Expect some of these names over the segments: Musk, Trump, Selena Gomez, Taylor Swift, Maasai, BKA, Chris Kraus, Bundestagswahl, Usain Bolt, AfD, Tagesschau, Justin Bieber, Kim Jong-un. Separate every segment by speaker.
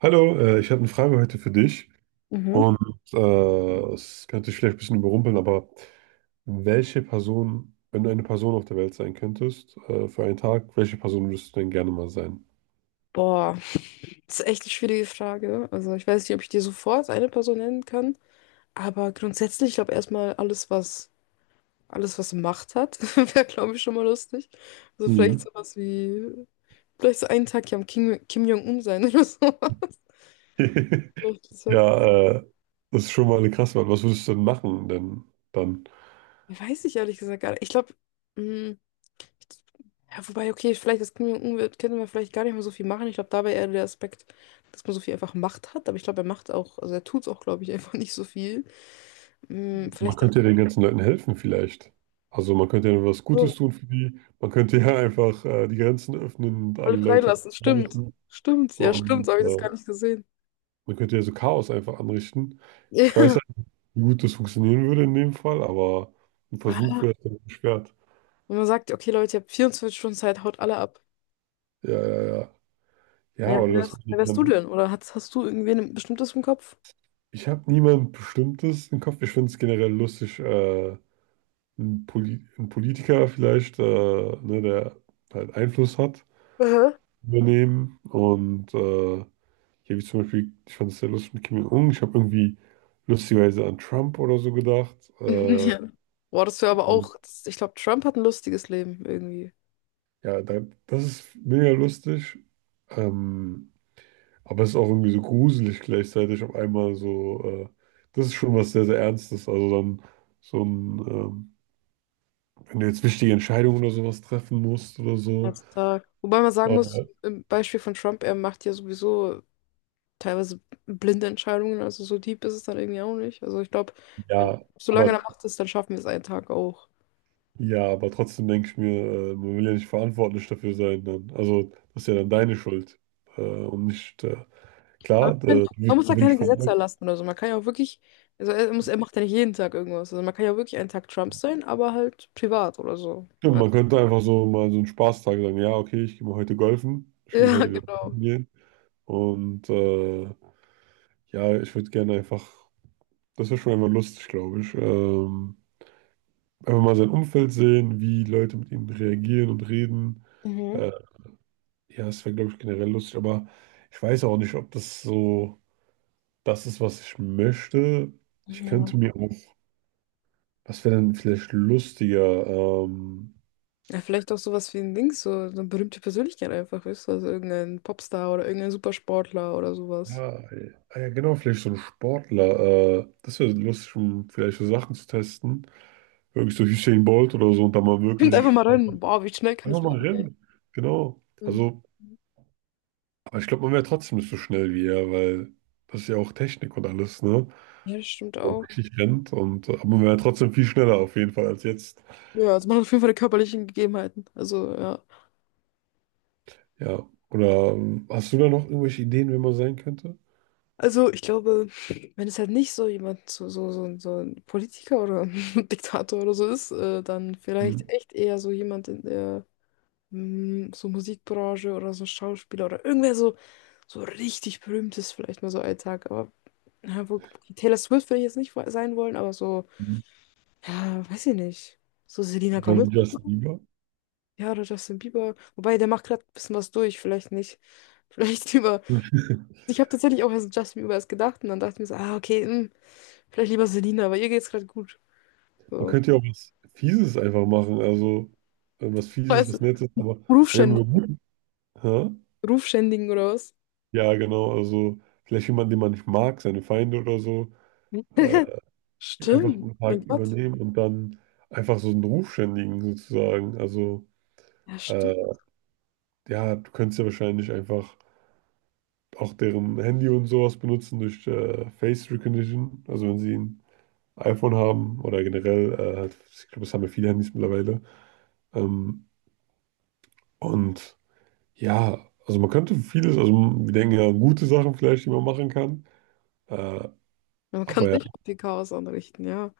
Speaker 1: Hallo, ich habe eine Frage heute für dich
Speaker 2: Mhm.
Speaker 1: und es könnte dich vielleicht ein bisschen überrumpeln, aber welche Person, wenn du eine Person auf der Welt sein könntest, für einen Tag, welche Person würdest du denn gerne mal sein?
Speaker 2: Boah, das ist echt eine schwierige Frage. Also ich weiß nicht, ob ich dir sofort eine Person nennen kann, aber grundsätzlich, ich glaube erstmal alles, was alles was Macht hat, wäre, glaube ich, schon mal lustig. Also vielleicht
Speaker 1: Mhm.
Speaker 2: sowas wie, vielleicht so einen Tag ja am Kim Jong-un sein oder so. Vielleicht, das wär-
Speaker 1: Ja, das ist schon mal eine krasse Wahl. Was würdest du denn machen denn dann?
Speaker 2: Weiß ich ehrlich gesagt gar nicht. Ich glaube, ja, wobei, okay, vielleicht, das können wir, könnte man vielleicht gar nicht mehr so viel machen. Ich glaube, dabei eher der Aspekt, dass man so viel einfach Macht hat. Aber ich glaube, er macht auch, also er tut es auch, glaube ich, einfach nicht so viel. Hm,
Speaker 1: Man
Speaker 2: vielleicht dann
Speaker 1: könnte ja den ganzen Leuten helfen vielleicht. Also man könnte ja was Gutes
Speaker 2: so,
Speaker 1: tun für die, man könnte ja einfach die Grenzen öffnen und
Speaker 2: alle
Speaker 1: alle Leute
Speaker 2: freilassen. Stimmt.
Speaker 1: lassen
Speaker 2: Stimmt. Ja, stimmt. So
Speaker 1: und
Speaker 2: habe ich das
Speaker 1: äh,
Speaker 2: gar nicht gesehen.
Speaker 1: Man könnte ja so Chaos einfach anrichten. Ich weiß, Mhm, halt nicht, wie gut das funktionieren würde in dem Fall, aber ein Versuch
Speaker 2: Ja.
Speaker 1: wäre es dann nicht wert.
Speaker 2: Wenn man sagt, okay, Leute, ihr habt 24 Stunden Zeit, haut alle ab.
Speaker 1: Ja, ja, ja. Ja,
Speaker 2: Naja, wer
Speaker 1: oder das.
Speaker 2: wärst, wer wärst du denn? Oder hast du irgendwen ein bestimmtes im Kopf?
Speaker 1: Ich habe niemand Bestimmtes im Kopf. Ich finde es generell lustig, ein Politiker vielleicht, ne, der halt Einfluss hat,
Speaker 2: Aha.
Speaker 1: übernehmen. Und ja, wie zum Beispiel, ich fand es sehr lustig mit Kim Jong-un. Ich habe irgendwie lustigerweise an Trump oder so gedacht.
Speaker 2: Ja. Boah, das wäre aber auch, das, ich glaube, Trump hat ein lustiges Leben irgendwie.
Speaker 1: Ja, da, das ist mega lustig. Ähm, aber es ist auch irgendwie so gruselig gleichzeitig auf einmal so. Das ist schon was sehr, sehr Ernstes. Also so ein, ähm, wenn du jetzt wichtige Entscheidungen oder sowas treffen musst oder so.
Speaker 2: Als Tag. Wobei man sagen muss,
Speaker 1: Äh,
Speaker 2: im Beispiel von Trump, er macht ja sowieso teilweise blinde Entscheidungen, also so deep ist es dann irgendwie auch nicht. Also ich glaube, wenn
Speaker 1: ja,
Speaker 2: solange er
Speaker 1: aber
Speaker 2: macht ist, dann schaffen wir es einen Tag auch.
Speaker 1: ja, aber trotzdem denke ich mir, man will ja nicht verantwortlich dafür sein dann. Also das ist ja dann deine Schuld. Und nicht,
Speaker 2: Aber
Speaker 1: klar,
Speaker 2: ich
Speaker 1: da,
Speaker 2: find,
Speaker 1: du
Speaker 2: man
Speaker 1: wirst
Speaker 2: muss ja
Speaker 1: auf jeden
Speaker 2: keine Gesetze
Speaker 1: Fall.
Speaker 2: erlassen oder so. Man kann ja auch wirklich, also er muss, er macht ja nicht jeden Tag irgendwas. Also man kann ja wirklich einen Tag Trump sein, aber halt privat oder so.
Speaker 1: Ja,
Speaker 2: Ja.
Speaker 1: man könnte einfach so mal so einen Spaßtag sagen, ja, okay, ich gehe mal heute golfen, ich will
Speaker 2: Ja,
Speaker 1: heute wieder
Speaker 2: genau.
Speaker 1: golfen gehen. Und ja, ich würde gerne einfach, das wäre schon einfach lustig, glaube ich. Einfach mal sein Umfeld sehen, wie Leute mit ihm reagieren und reden.
Speaker 2: Mhm.
Speaker 1: Äh, ja, es wäre, glaube ich, generell lustig, aber ich weiß auch nicht, ob das so das ist, was ich möchte. Ich
Speaker 2: Ja.
Speaker 1: könnte mir auch, was wäre denn vielleicht lustiger?
Speaker 2: Ja, vielleicht auch sowas wie ein Ding, so eine berühmte Persönlichkeit einfach, weißt du, also irgendein Popstar oder irgendein Supersportler oder sowas.
Speaker 1: Ja, ah ja, genau, vielleicht so ein Sportler. Das wäre lustig, um vielleicht so Sachen zu testen. Wirklich so Usain Bolt oder so und dann mal
Speaker 2: Kommt einfach
Speaker 1: wirklich
Speaker 2: mal rein. Boah, wie schnell kann
Speaker 1: einfach
Speaker 2: ich
Speaker 1: mal
Speaker 2: rappen?
Speaker 1: rennen. Genau. Also, aber ich glaube, man wäre trotzdem nicht so schnell wie er, weil das ist ja auch Technik und alles, ne?
Speaker 2: Ja, das stimmt
Speaker 1: Man
Speaker 2: auch.
Speaker 1: richtig rennt aber man wäre trotzdem viel schneller auf jeden Fall als jetzt.
Speaker 2: Ja, also man hat auf jeden Fall die körperlichen Gegebenheiten. Also, ja.
Speaker 1: Ja. Oder hast du da noch irgendwelche Ideen, wer man sein könnte?
Speaker 2: Also, ich glaube, wenn es halt nicht so jemand, so ein Politiker oder ein Diktator oder so ist, dann vielleicht
Speaker 1: Mhm.
Speaker 2: echt eher so jemand in der so Musikbranche oder so Schauspieler oder irgendwer so, so richtig berühmtes, vielleicht mal so Alltag. Aber ja, wo, Taylor Swift will ich jetzt nicht sein wollen, aber so, ja, weiß ich nicht. So Selena
Speaker 1: Ja,
Speaker 2: Gomez.
Speaker 1: wie Justin Bieber.
Speaker 2: Ja, oder Justin Bieber. Wobei, der macht gerade ein bisschen was durch, vielleicht nicht. Vielleicht lieber. Ich habe tatsächlich auch erst an Justin Bieber erst gedacht und dann dachte ich mir so, ah, okay, hm, vielleicht lieber Selina, aber ihr geht's gerade gut.
Speaker 1: Man
Speaker 2: So.
Speaker 1: könnte ja auch was Fieses einfach machen, also was Fieses,
Speaker 2: Weißt du,
Speaker 1: was Nettes, aber wir haben
Speaker 2: Rufschänd
Speaker 1: über gut. Hä?
Speaker 2: Rufschändigen oder was?
Speaker 1: Ja, genau, also vielleicht jemanden, den man nicht mag, seine Feinde oder so, äh, einfach
Speaker 2: Stimmt,
Speaker 1: einen Tag
Speaker 2: mein Gott.
Speaker 1: übernehmen und dann einfach so einen Ruf schändigen sozusagen. Also
Speaker 2: Ja,
Speaker 1: äh,
Speaker 2: stimmt.
Speaker 1: ja, du könntest ja wahrscheinlich einfach auch deren Handy und sowas benutzen durch Face Recognition, also wenn sie ein iPhone haben oder generell, ich glaube, das haben ja viele Handys mittlerweile. Ähm, und Ja, also man könnte vieles, also wir denken ja an gute Sachen vielleicht, die man machen kann. Äh,
Speaker 2: Man kann
Speaker 1: aber ja,
Speaker 2: sich auch viel Chaos anrichten, ja.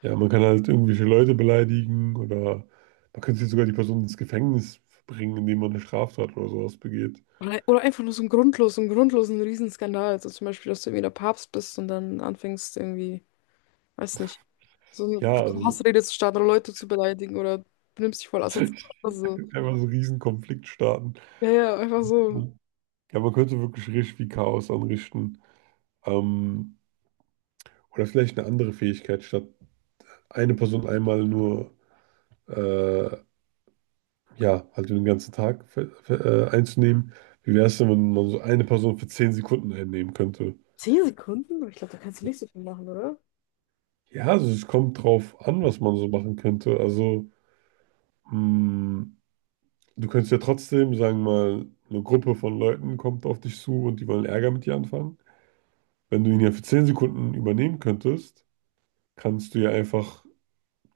Speaker 1: ja, man kann halt irgendwelche Leute beleidigen oder man könnte jetzt sogar die Person ins Gefängnis bringen, indem man eine Straftat oder sowas begeht.
Speaker 2: Oder einfach nur so ein grundlos, so einen grundlosen Riesenskandal. Also zum Beispiel, dass du irgendwie der Papst bist und dann anfängst irgendwie. Weiß nicht. So eine
Speaker 1: Ja,
Speaker 2: kurze
Speaker 1: also
Speaker 2: Hassrede zu starten oder Leute zu beleidigen oder benimmst dich voll
Speaker 1: ich
Speaker 2: asozial. Also,
Speaker 1: würde einfach so einen riesen Konflikt starten.
Speaker 2: ja, ja, einfach so.
Speaker 1: Ja, man könnte wirklich richtig viel Chaos anrichten. Ähm, oder vielleicht eine andere Fähigkeit, statt eine Person einmal nur äh, ja, halt den ganzen Tag einzunehmen. Wie wäre es denn, wenn man so eine Person für 10 Sekunden einnehmen könnte?
Speaker 2: 10 Sekunden? Aber ich glaube, da kannst du nicht so viel machen, oder?
Speaker 1: Ja, also es kommt drauf an, was man so machen könnte. Also, mh, du könntest ja trotzdem, sagen wir mal, eine Gruppe von Leuten kommt auf dich zu und die wollen Ärger mit dir anfangen. Wenn du ihn ja für 10 Sekunden übernehmen könntest, kannst du ja einfach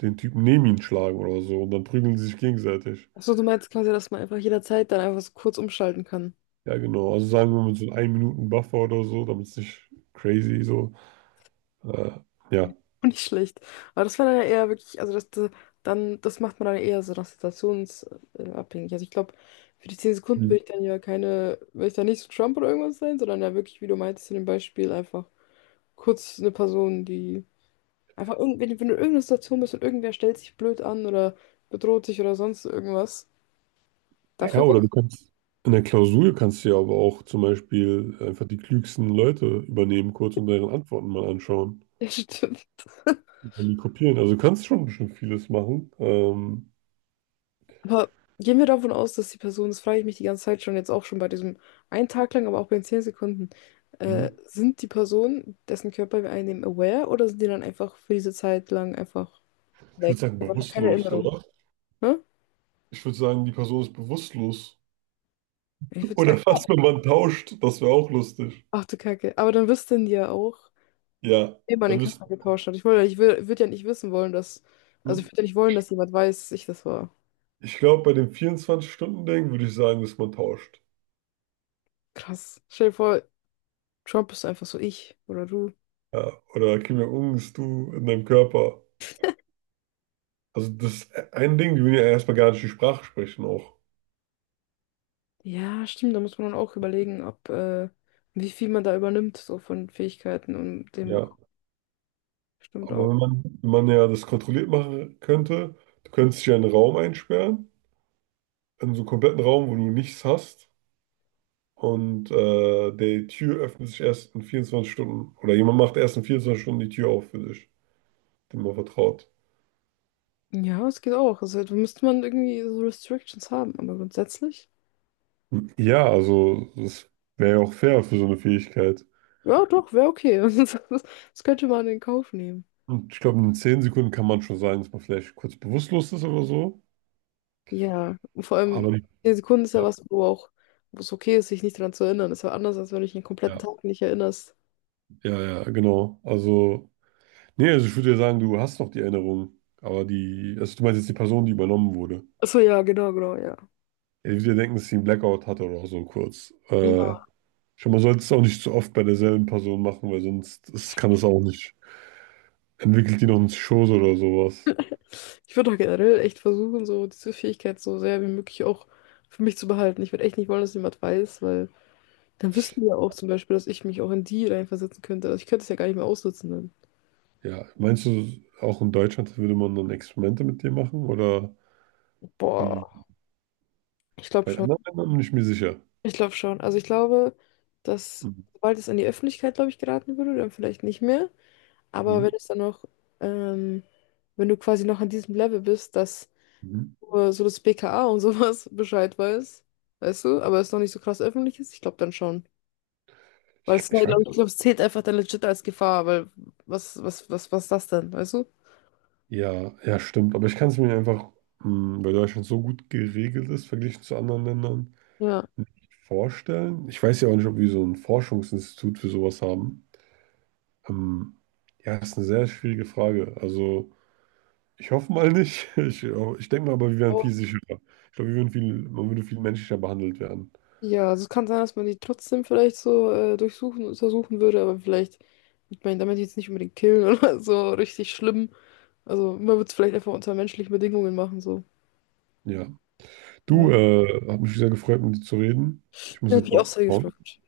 Speaker 1: den Typen neben ihn schlagen oder so und dann prügeln sie sich gegenseitig.
Speaker 2: Achso, du meinst quasi, dass man einfach jederzeit dann einfach so kurz umschalten kann.
Speaker 1: Ja, genau. Also sagen wir mit so einem 1-Minuten-Buffer oder so, damit es nicht crazy so. Äh, ja.
Speaker 2: Auch nicht schlecht. Aber das wäre dann ja eher wirklich, dann, das macht man dann eher so nach situationsabhängig. Also ich glaube, für die 10 Sekunden will ich dann nicht so Trump oder irgendwas sein, sondern ja wirklich, wie du meintest in dem Beispiel, einfach kurz eine Person, die. Einfach irgend, wenn, du- Wenn du in irgendeiner Situation bist und irgendwer stellt sich blöd an oder bedroht dich oder sonst irgendwas.
Speaker 1: Ja,
Speaker 2: Dafür
Speaker 1: oder
Speaker 2: war's.
Speaker 1: du kannst in der Klausur kannst du ja aber auch zum Beispiel einfach die klügsten Leute übernehmen kurz und deren Antworten mal anschauen
Speaker 2: Ja, stimmt.
Speaker 1: und dann die kopieren. Also du kannst schon vieles machen.
Speaker 2: Aber gehen wir davon aus, dass die Person, das frage ich mich die ganze Zeit schon, jetzt auch schon bei diesem einen Tag lang, aber auch bei den 10 Sekunden,
Speaker 1: Hm.
Speaker 2: sind die Personen, dessen Körper wir einnehmen, aware oder sind die dann einfach für diese Zeit lang einfach
Speaker 1: Ich
Speaker 2: weg?
Speaker 1: würde sagen
Speaker 2: Aber einfach keine
Speaker 1: bewusstlos,
Speaker 2: Erinnerung.
Speaker 1: oder?
Speaker 2: Ne?
Speaker 1: Ich würde sagen, die Person ist bewusstlos.
Speaker 2: Ich würde
Speaker 1: Oder
Speaker 2: sagen, ja.
Speaker 1: fast, wenn man tauscht, das wäre auch lustig.
Speaker 2: Ach du Kacke. Aber dann wüssten die ja auch,
Speaker 1: Ja,
Speaker 2: wem man
Speaker 1: dann
Speaker 2: den
Speaker 1: müsste.
Speaker 2: Körper getauscht hat. Ich wollte, ich will, würde würd ja nicht wissen wollen, dass, also ich
Speaker 1: hm.
Speaker 2: würde ja nicht wollen, dass jemand weiß, dass ich das war.
Speaker 1: Ich glaube, bei dem 24-Stunden-Ding würde ich sagen, dass man tauscht.
Speaker 2: Krass. Stell dir vor, Trump ist einfach so ich oder du.
Speaker 1: Ja, oder Kim Jong-un ist du in deinem Körper. Also das ist ein Ding, die will ja erstmal gar nicht die Sprache sprechen auch.
Speaker 2: Ja, stimmt, da muss man dann auch überlegen, ob, wie viel man da übernimmt, so von Fähigkeiten und dem
Speaker 1: Ja,
Speaker 2: stimmt
Speaker 1: aber
Speaker 2: auch.
Speaker 1: wenn man ja das kontrolliert machen könnte, du könntest dich ja in einen Raum einsperren, in so einen kompletten Raum, wo du nichts hast. Und die Tür öffnet sich erst in 24 Stunden. Oder jemand macht erst in 24 Stunden die Tür auf für dich, dem man vertraut.
Speaker 2: Ja, es geht auch. Also da müsste man irgendwie so Restrictions haben, aber grundsätzlich,
Speaker 1: Ja, also das wäre ja auch fair für so eine Fähigkeit.
Speaker 2: ja, doch, wäre okay. Das, das könnte man in Kauf nehmen.
Speaker 1: Und ich glaube, in 10 Sekunden kann man schon sagen, dass man vielleicht kurz bewusstlos ist oder so.
Speaker 2: Ja, und vor allem,
Speaker 1: Aber nicht.
Speaker 2: 10 Sekunden ist ja
Speaker 1: Ja,
Speaker 2: was, wo auch, wo es okay ist, sich nicht daran zu erinnern. Ist ja anders, als wenn du dich den kompletten
Speaker 1: ja,
Speaker 2: Tag nicht erinnerst.
Speaker 1: ja, ja, genau. Also. Nee, also ich würde ja sagen, du hast noch die Erinnerung, aber die, also du meinst jetzt die Person, die übernommen wurde.
Speaker 2: Achso, ja, genau, genau, ja.
Speaker 1: Ja, ich würde ja denken, dass sie einen Blackout hatte oder so kurz. Schon mal sollte es auch nicht zu oft bei derselben Person machen, weil sonst ist, kann das auch nicht. Entwickelt die noch einen Schoß oder sowas.
Speaker 2: Ich würde auch generell echt versuchen, so diese Fähigkeit so sehr wie möglich auch für mich zu behalten. Ich würde echt nicht wollen, dass jemand weiß, weil dann wüssten die ja auch zum Beispiel, dass ich mich auch in die reinversetzen könnte. Also ich könnte es ja gar nicht mehr aussitzen dann.
Speaker 1: Ja, meinst du, auch in Deutschland würde man dann Experimente mit dir machen oder
Speaker 2: Boah,
Speaker 1: wie?
Speaker 2: ich glaube
Speaker 1: Bei
Speaker 2: schon.
Speaker 1: anderen Ländern bin ich mir sicher.
Speaker 2: Ich glaube schon. Also ich glaube, dass
Speaker 1: Mhm.
Speaker 2: sobald es an die Öffentlichkeit, glaube ich, geraten würde, dann vielleicht nicht mehr. Aber wenn
Speaker 1: Mhm.
Speaker 2: es dann noch, ähm, wenn du quasi noch an diesem Level bist, dass
Speaker 1: Mhm.
Speaker 2: nur so das BKA und sowas Bescheid weiß, weißt du, aber es noch nicht so krass öffentlich ist, ich glaube dann schon. Weil
Speaker 1: Ich,
Speaker 2: es, glaub
Speaker 1: ich
Speaker 2: ich
Speaker 1: weiß.
Speaker 2: glaube, es zählt einfach dann legit als Gefahr, weil was ist das denn, weißt du?
Speaker 1: Ja, ja, stimmt, aber ich kann es mir einfach, weil Deutschland so gut geregelt ist, verglichen zu anderen Ländern,
Speaker 2: Ja.
Speaker 1: vorstellen. Ich weiß ja auch nicht, ob wir so ein Forschungsinstitut für sowas haben. Ähm, ja, ist eine sehr schwierige Frage. Also, ich hoffe mal nicht. Ich denke mal, aber wir wären
Speaker 2: Oh.
Speaker 1: viel sicherer. Ich glaube, wir würden viel, man würde viel menschlicher behandelt werden.
Speaker 2: Ja, also es kann sein, dass man die trotzdem vielleicht so durchsuchen, untersuchen würde, aber vielleicht, ich meine, damit jetzt nicht unbedingt killen oder so richtig schlimm. Also man würde es vielleicht einfach unter menschlichen Bedingungen machen, so.
Speaker 1: Ja. Du,
Speaker 2: Ja.
Speaker 1: hat mich sehr gefreut, mit dir zu reden. Ich muss
Speaker 2: Ja, hat
Speaker 1: jetzt
Speaker 2: mich auch
Speaker 1: auch
Speaker 2: sehr
Speaker 1: abhauen.
Speaker 2: gefreut.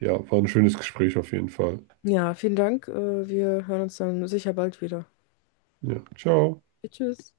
Speaker 1: Ja, war ein schönes Gespräch auf jeden Fall.
Speaker 2: Ja, vielen Dank. Wir hören uns dann sicher bald wieder.
Speaker 1: Ja, ciao.
Speaker 2: Tschüss.